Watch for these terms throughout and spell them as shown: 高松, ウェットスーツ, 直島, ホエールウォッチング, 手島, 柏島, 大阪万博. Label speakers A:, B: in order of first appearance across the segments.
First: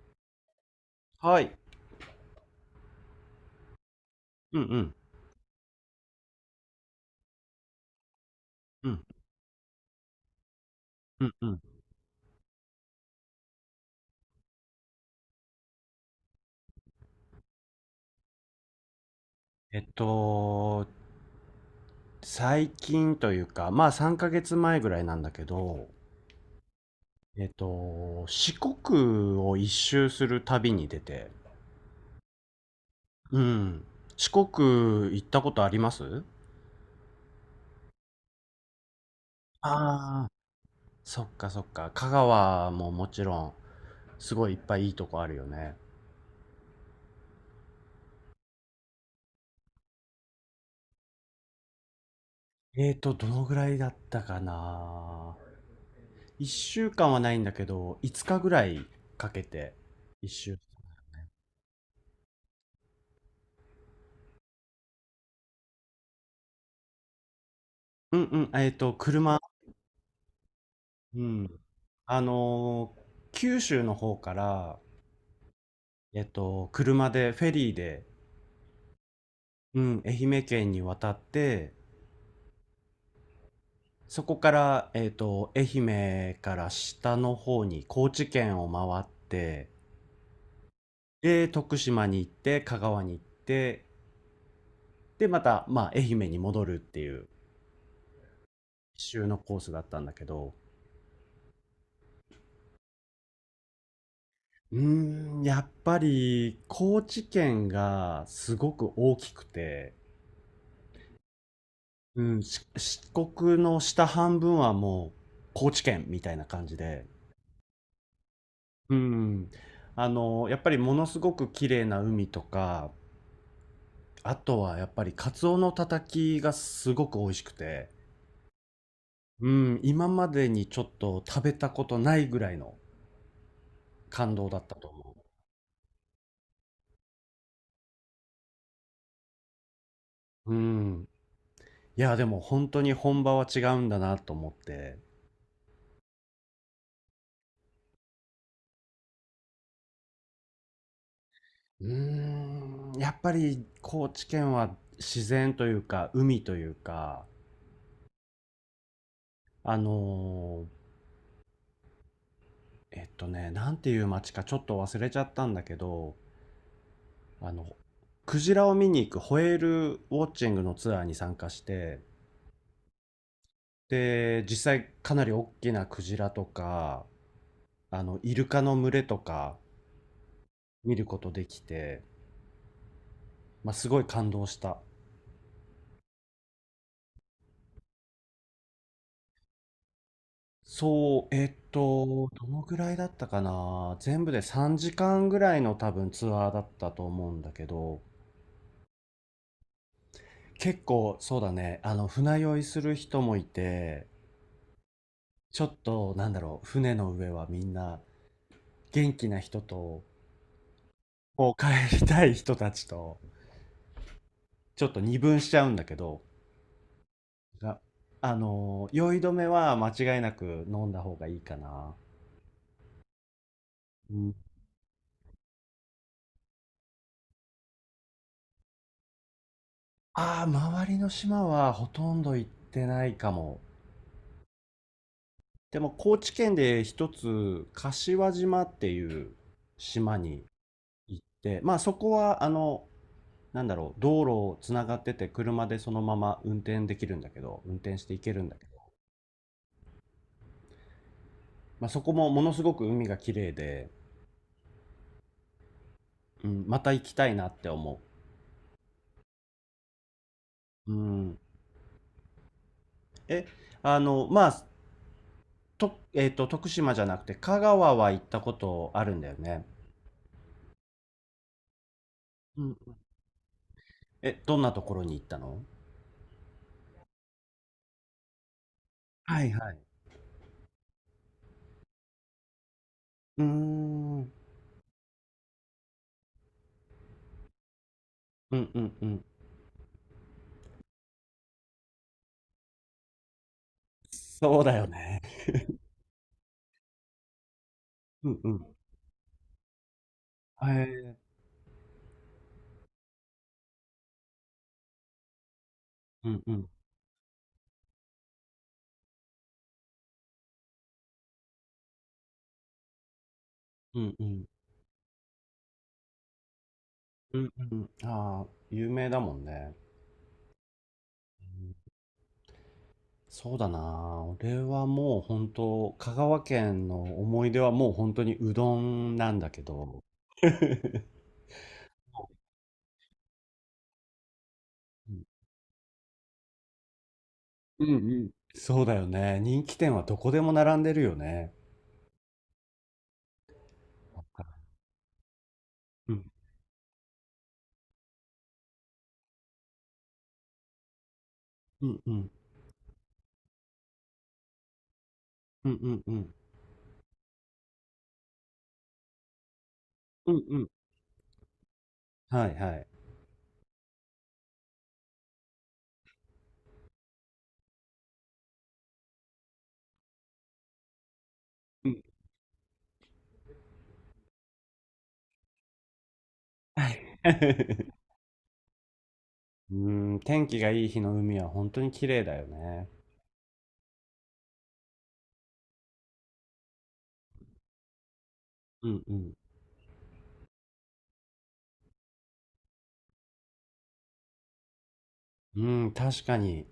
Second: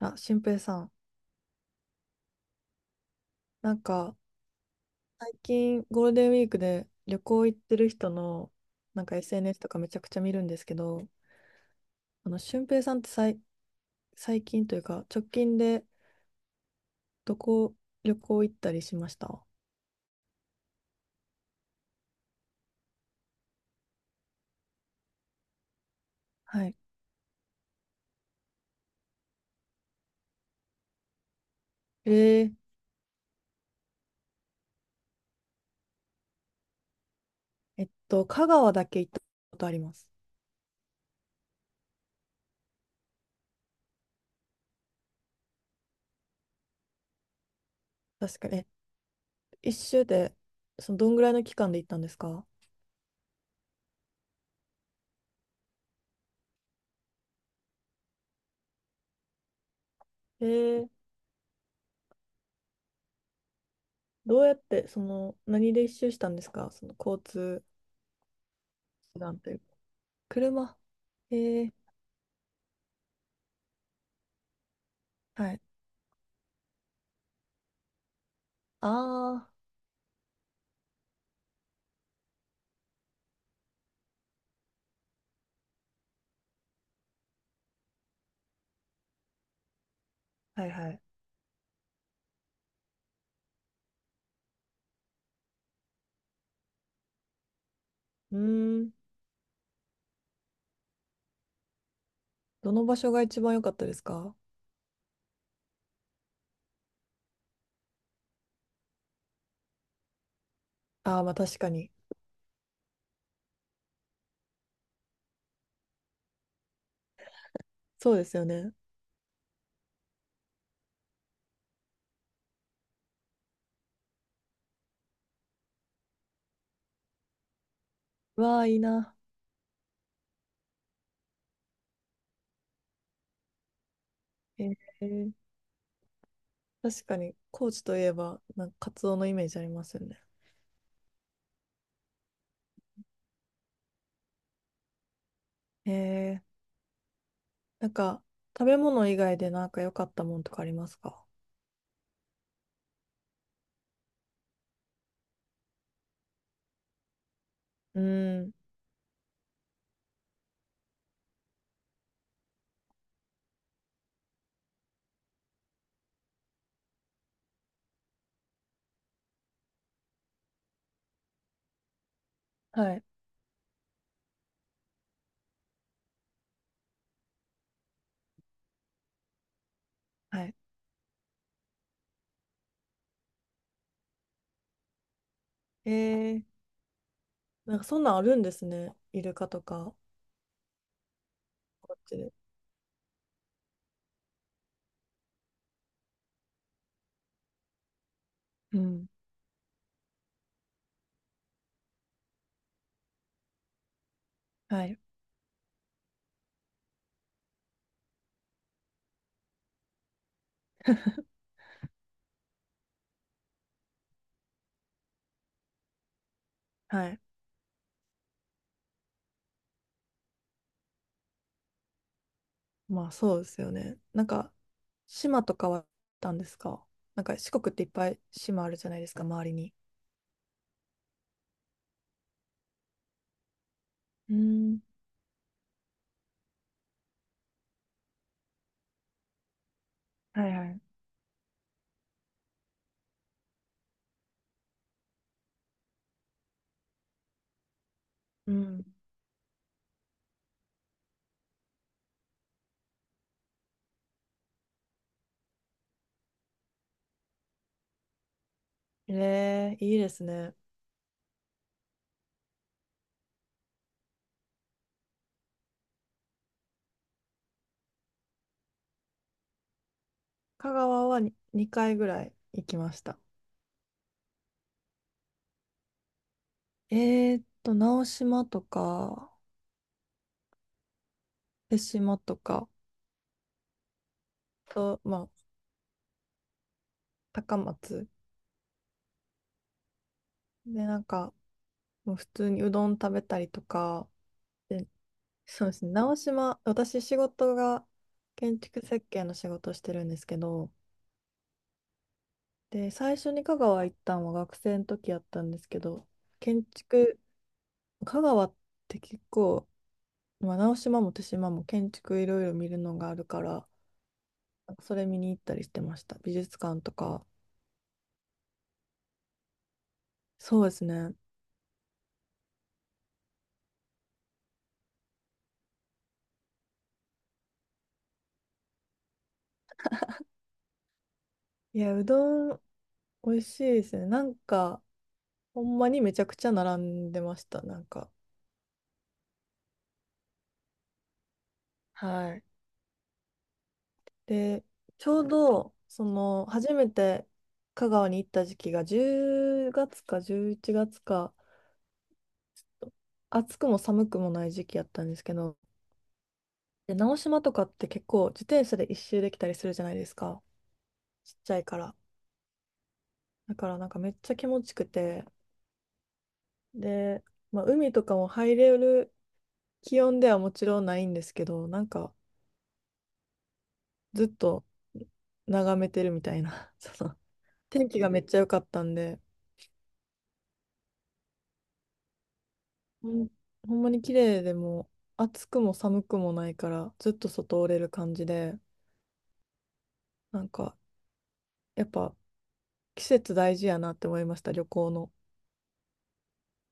A: あ、俊平さん、
B: はい。
A: なんか
B: うんうん。
A: 最近ゴールデンウィークで旅行行ってる人の
B: うん。
A: SNS とかめちゃくちゃ見るんですけど、
B: うんうん。
A: 俊平さんって最近というか直近でどこ旅行行ったりしました？
B: えっと、最近というか、まあ3ヶ月前ぐらいなんだけど、
A: はい。
B: 四国を一周する旅に出て、
A: えー、
B: うん。四国行ったことあります？
A: えっと、香川だけ行ったことあります。
B: ああー、そっかそっか。香川ももちろん、すごいいっぱいいいとこあるよね。
A: 確かに。え、一周で、その、どんぐらいの期間で行ったんですか？
B: どのぐらいだったかな。1週間はないんだけど、5日ぐらいかけて一
A: え
B: 周。
A: ー、どうやって、その、何で一周したんですか？その交通
B: うんうん、
A: 手
B: 車。
A: 段というか。車。
B: う
A: え
B: ん。
A: ー、
B: あのー九州の方から、
A: はい。
B: 車で、フェリーで、
A: ああ。
B: うん、愛媛県に渡って、そこから、愛媛から下の方に、高知県を回って、
A: はいはい。
B: で、徳島に行って、香川に行って、で、また、まあ、愛媛に戻るっていう、
A: うーん。
B: 一周のコースだったんだけど、
A: どの場所が一番良かったですか？
B: うーん、やっぱり、高知県がすごく大きくて、
A: ああー、まあ確かに。
B: うん、四国の下半分はもう高知県みたいな感じで、
A: そうですよね。
B: うん、やっぱりものすごく綺麗な海とか、あとはやっぱりカツオのたたきがすごく美味しくて、
A: わあ、いいな。
B: うん、今までにちょっと食べたことないぐらいの感動だ
A: え
B: ったと思
A: ー、確かに、高知といえば、なんかカツオのイメージありますよね。
B: う。うん。いや、でも本当に本場は違うんだなと思って。
A: えー、なんか、食べ物以外でなんか良かったもんとかありますか？
B: うーん、やっぱり高知県は自然というか、海というか、
A: うーん。
B: あのーなんていう街かちょっと忘れちゃったんだけど、あの、クジラを見に行くホエールウォッチングのツアーに参加して、
A: はい。
B: で、実際かなり大きなクジラとか、イルカの群れとか
A: はい。
B: 見ることできて、まあ、すごい感動した。
A: えー、なんかそんなんあるんですね。イルカとか、
B: そう、
A: こっちで。
B: どのぐらいだったかな、全部で3時間ぐらいの多分ツアーだったと思うんだけど、
A: うん。
B: 結構そうだね、船酔いする人もいて、
A: はい。
B: ちょっと、なんだろう、船の上はみんな元気な人と、こう帰りたい人たちと、ちょっと二分しちゃうんだけど、
A: はい。
B: があのー酔い止めは間違いなく飲んだ方がいいかな。
A: まあそうですよね。
B: う
A: なん
B: ん。
A: か、島とかはあったんですか？なんか四国っていっぱい島あるじゃないですか、周りに。
B: ああ、周りの島はほとんど行ってないかも。
A: うん。
B: でも高知県で一つ、柏島っていう島に
A: はいはい。
B: 行って、まあそこはなんだろう、道路をつながってて車でそのまま運転できるんだけど、運転して行けるん
A: う
B: だけど、
A: ん。
B: まあ、そこもものすごく海が綺麗で、うん、また行きたいなって思
A: えー、いいですね。
B: う。うん、え、あの、まあ、と、えっと、徳島じゃなくて香川は行ったことあるんだよね。
A: 香川はに2回ぐらい
B: う
A: 行
B: ん。
A: きました。
B: どんなところに行ったの？
A: えーっと、直島とか、
B: はいはい。
A: 手島とか、
B: うーん。うん
A: と、まあ、高松。
B: うんうん。
A: で、なんか、もう普通にうどん食べたりとか、
B: そうだよ
A: で、
B: ね。
A: そうですね、直島、私仕事が
B: うんう
A: 建
B: ん。
A: 築設計の仕事をしてるんですけ
B: へ
A: ど、
B: え。
A: で、最初に香川行ったのは学生の時やったんですけど、
B: うんう
A: 建
B: ん。
A: 築、香川って、結構、まあ、直島も手島も建築いろいろ見るのがあるから、
B: うんうん。
A: なんかそれ見に行ったりしてました。美術館とか。
B: うんうん。ああ、有名だもんね。
A: そうですね。
B: うん。そうだな。俺はもう本当、香川県の思い出はもう本当にうどんなんだけど、う
A: いや、うどん美味しいですね。なんか、
B: ん
A: ほんまにめちゃくちゃ並んでました。な
B: う
A: んか。
B: ん。そうだよね。人気店はどこでも並んでるよね。
A: はい。で、ちょうど、そ
B: うん、
A: の、初めて香川に行った時期が10月か11月か、
B: うん、うん、
A: 暑くも寒くもない時期やったんですけど、
B: うん、うん、うん。
A: で、直島とかって結構自転車で一周できたりするじゃないです
B: う
A: か。
B: んうん。
A: ちっちゃいから。
B: はい、はい。
A: だからなんかめっちゃ気持ちくて、で、まあ、海とかも入れる気温ではもちろんないんですけど、な
B: う
A: ん
B: ん。
A: かずっと眺めてるみたいな、
B: は
A: その
B: い。
A: 天気がめっちゃ良かったんで、
B: うーん、天気がいい日の海は本当に綺麗だよね。
A: ほん、ほんまに綺麗で、もう暑くも寒くもないからずっと外おれる感じで、
B: うんうん。
A: なんかやっぱ季節大事やなって思いました、旅行の。
B: うん、確かに。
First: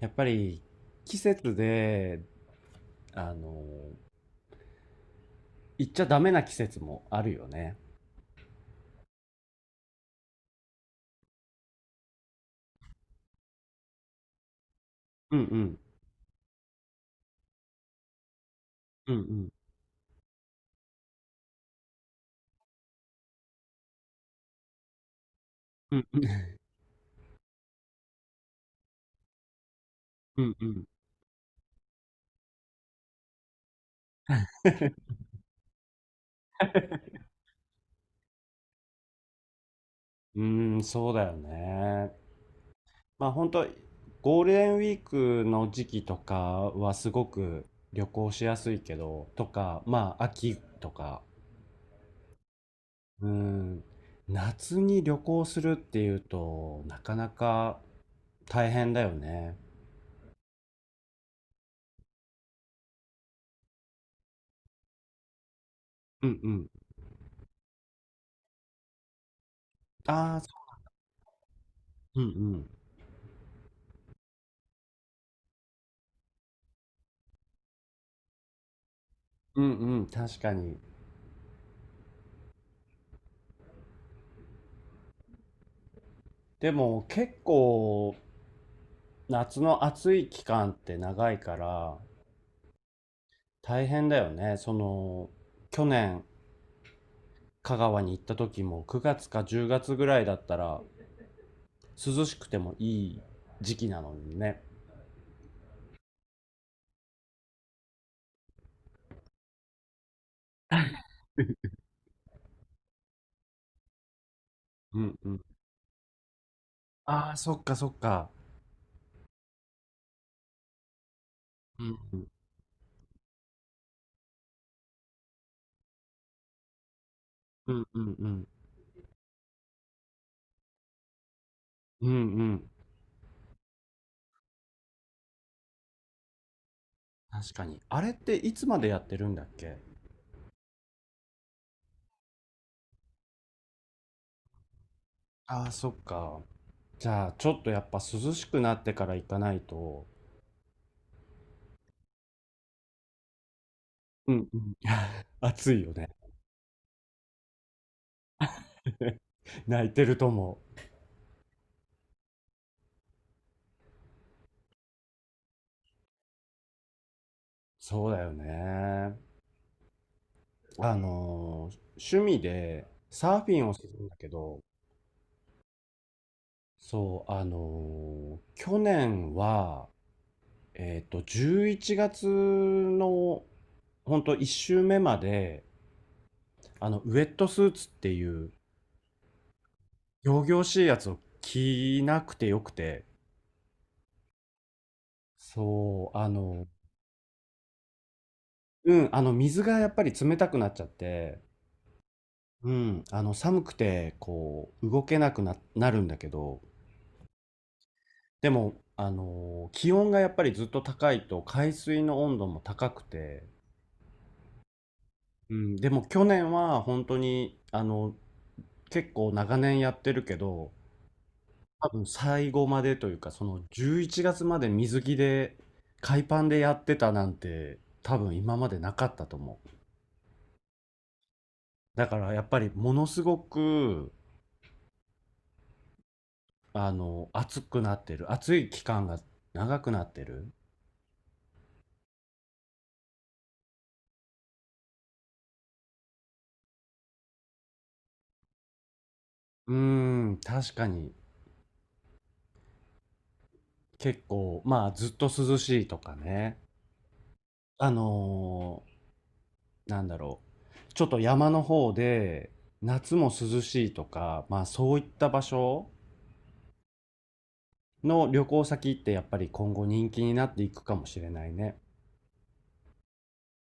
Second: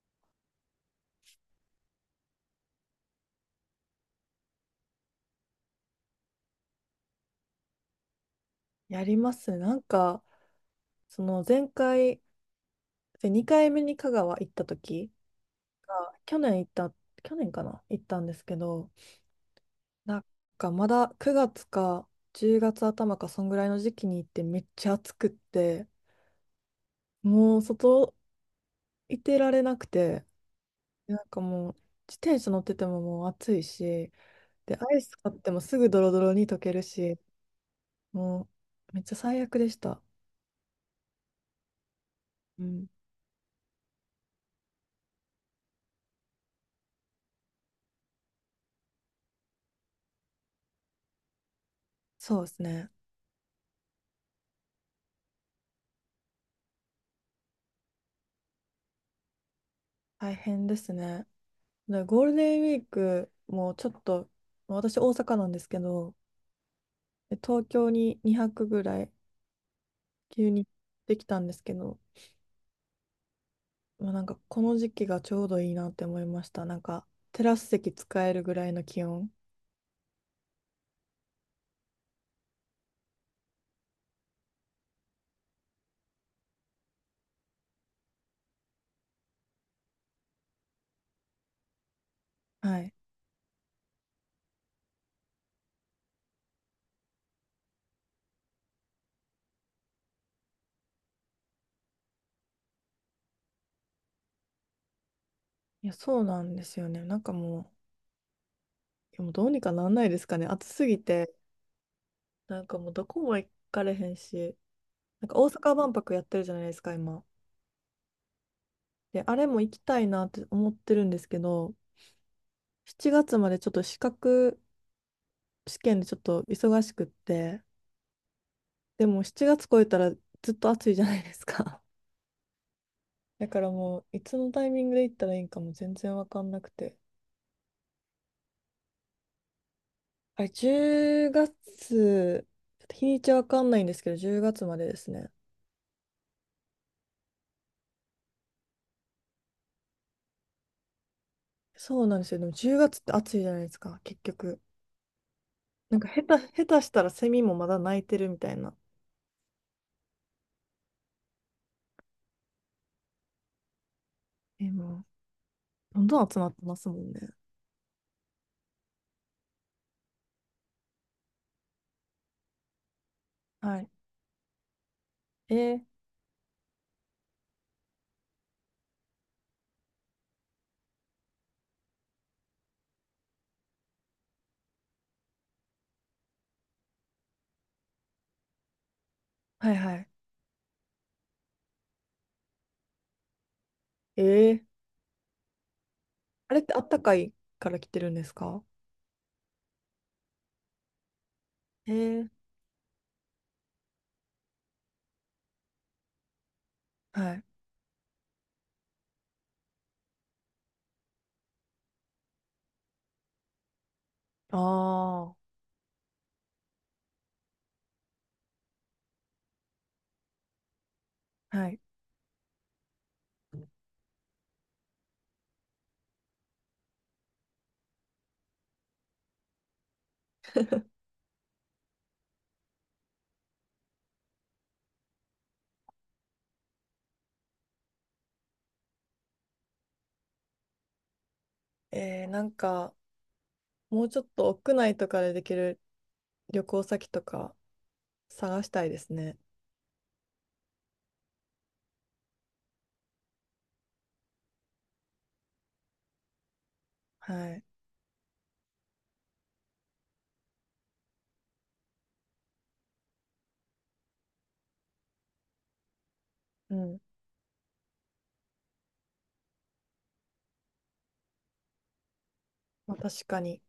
B: やっぱり季節で、あの、行っちゃダメな季節もあるよね。
A: やりますなんか、その前回、2回目に香川行った時
B: うんうん。
A: が、去年かな行ったんですけど、
B: うんうん。
A: なんかまだ9月か10月頭かそんぐらいの時期に行ってめっちゃ暑くって、
B: うん
A: もう外いてられなくて、
B: うんうん
A: なんかもう自転車乗っててももう暑いし、で、アイス買ってもすぐドロドロに溶けるし、もうめっちゃ最悪でした。
B: うん。うーん、そうだよね。
A: うん、
B: まあ本当ゴールデンウィークの時期とかはすごく旅行しやすいけど、とか、まあ秋とか、
A: そうですね。
B: うん、夏に旅行するっていうとなかなか大変だよね。
A: 大変ですね。でゴールデンウィークもちょっと、まあ私大阪なんですけど、
B: うんうん。
A: で東京に2泊ぐらい
B: ああ、
A: 急
B: そ
A: にできたんですけど、
B: う。うんうん。
A: まあ、なんかこの時期がちょうどいいなって思いました。なんかテラス席使えるぐらいの気温。
B: うんうん、確かに。でも結構夏の暑い期間って長いから
A: はい。
B: 大変だよね。その去年香川に行った時も9月か10月ぐらいだったら涼しくてもいい時期なのにね。
A: いや、そうなんですよね。なんかもう、いやもうどうにかなんないですかね。暑すぎて、なんかもうどこも行かれへんし、
B: うん
A: なん
B: う
A: か
B: ん。
A: 大阪万博やってるじゃないですか、今。
B: ああ、そっかそっか。
A: で、あれも行きたいなって思ってるんですけど、
B: うんうん
A: 7月までちょっと資格試験でちょっと忙しくって、
B: うんうんうん。
A: でも7月超えたらずっと暑いじゃないですか。
B: うんうん。
A: だからもう、いつのタイミングで行ったらいいんかも全然わかんなくて。
B: 確かに。あれっていつまでやってるんだっけ？
A: あれ、10月、ちょっと日にちわかんないんですけど、10月までですね。
B: ああ、そっか。じゃあ、ちょっとやっぱ涼しくなってから行かないと。
A: そうなんですよ。でも10月って暑いじゃないですか、結
B: うんう
A: 局。
B: ん。暑いよ
A: なん
B: ね。
A: か下手、下手したらセミもまだ鳴いてるみたいな。
B: 泣いてると思う。
A: え、もう、どんどん集まってますもんね。
B: そうだよね。趣味でサーフィンを
A: は
B: する
A: い。
B: んだけど、
A: えー、
B: そう、去年は11月のほんと1週目まで、ウェットスーツっていう
A: はいはい。
B: 仰々しいやつを着なくてよくて、
A: えー、
B: そう、
A: あれってあったかいから来てるんですか？
B: うん、水がやっぱり冷たくなっちゃって、
A: えー、
B: うん、寒くて、こう、動けなくな、なるんだけど、
A: はい。
B: でも、気温がやっぱりずっと高いと、海水の温度も高くて、
A: あ
B: うん、でも去年は本当に、結構長年やってるけど、
A: あ、はい。
B: 多分最後までというか、その11月まで水着で、海パンでやってたなんて、多分今までなかったと思う。だからやっぱりものすごく、暑くなってる。暑い期間が長くなってる。
A: えー、なんか、もうちょっと屋内とかでできる旅行先とか探したいですね。
B: うーん、確かに結構、まあずっと涼しいとかね。
A: はい。
B: あのーなんだろう。ちょっと山の方で、夏も涼しいとか、まあそういった場所
A: うん。
B: の旅行先ってやっぱり今後人気になっていくかもしれないね。
A: まあ、確かに。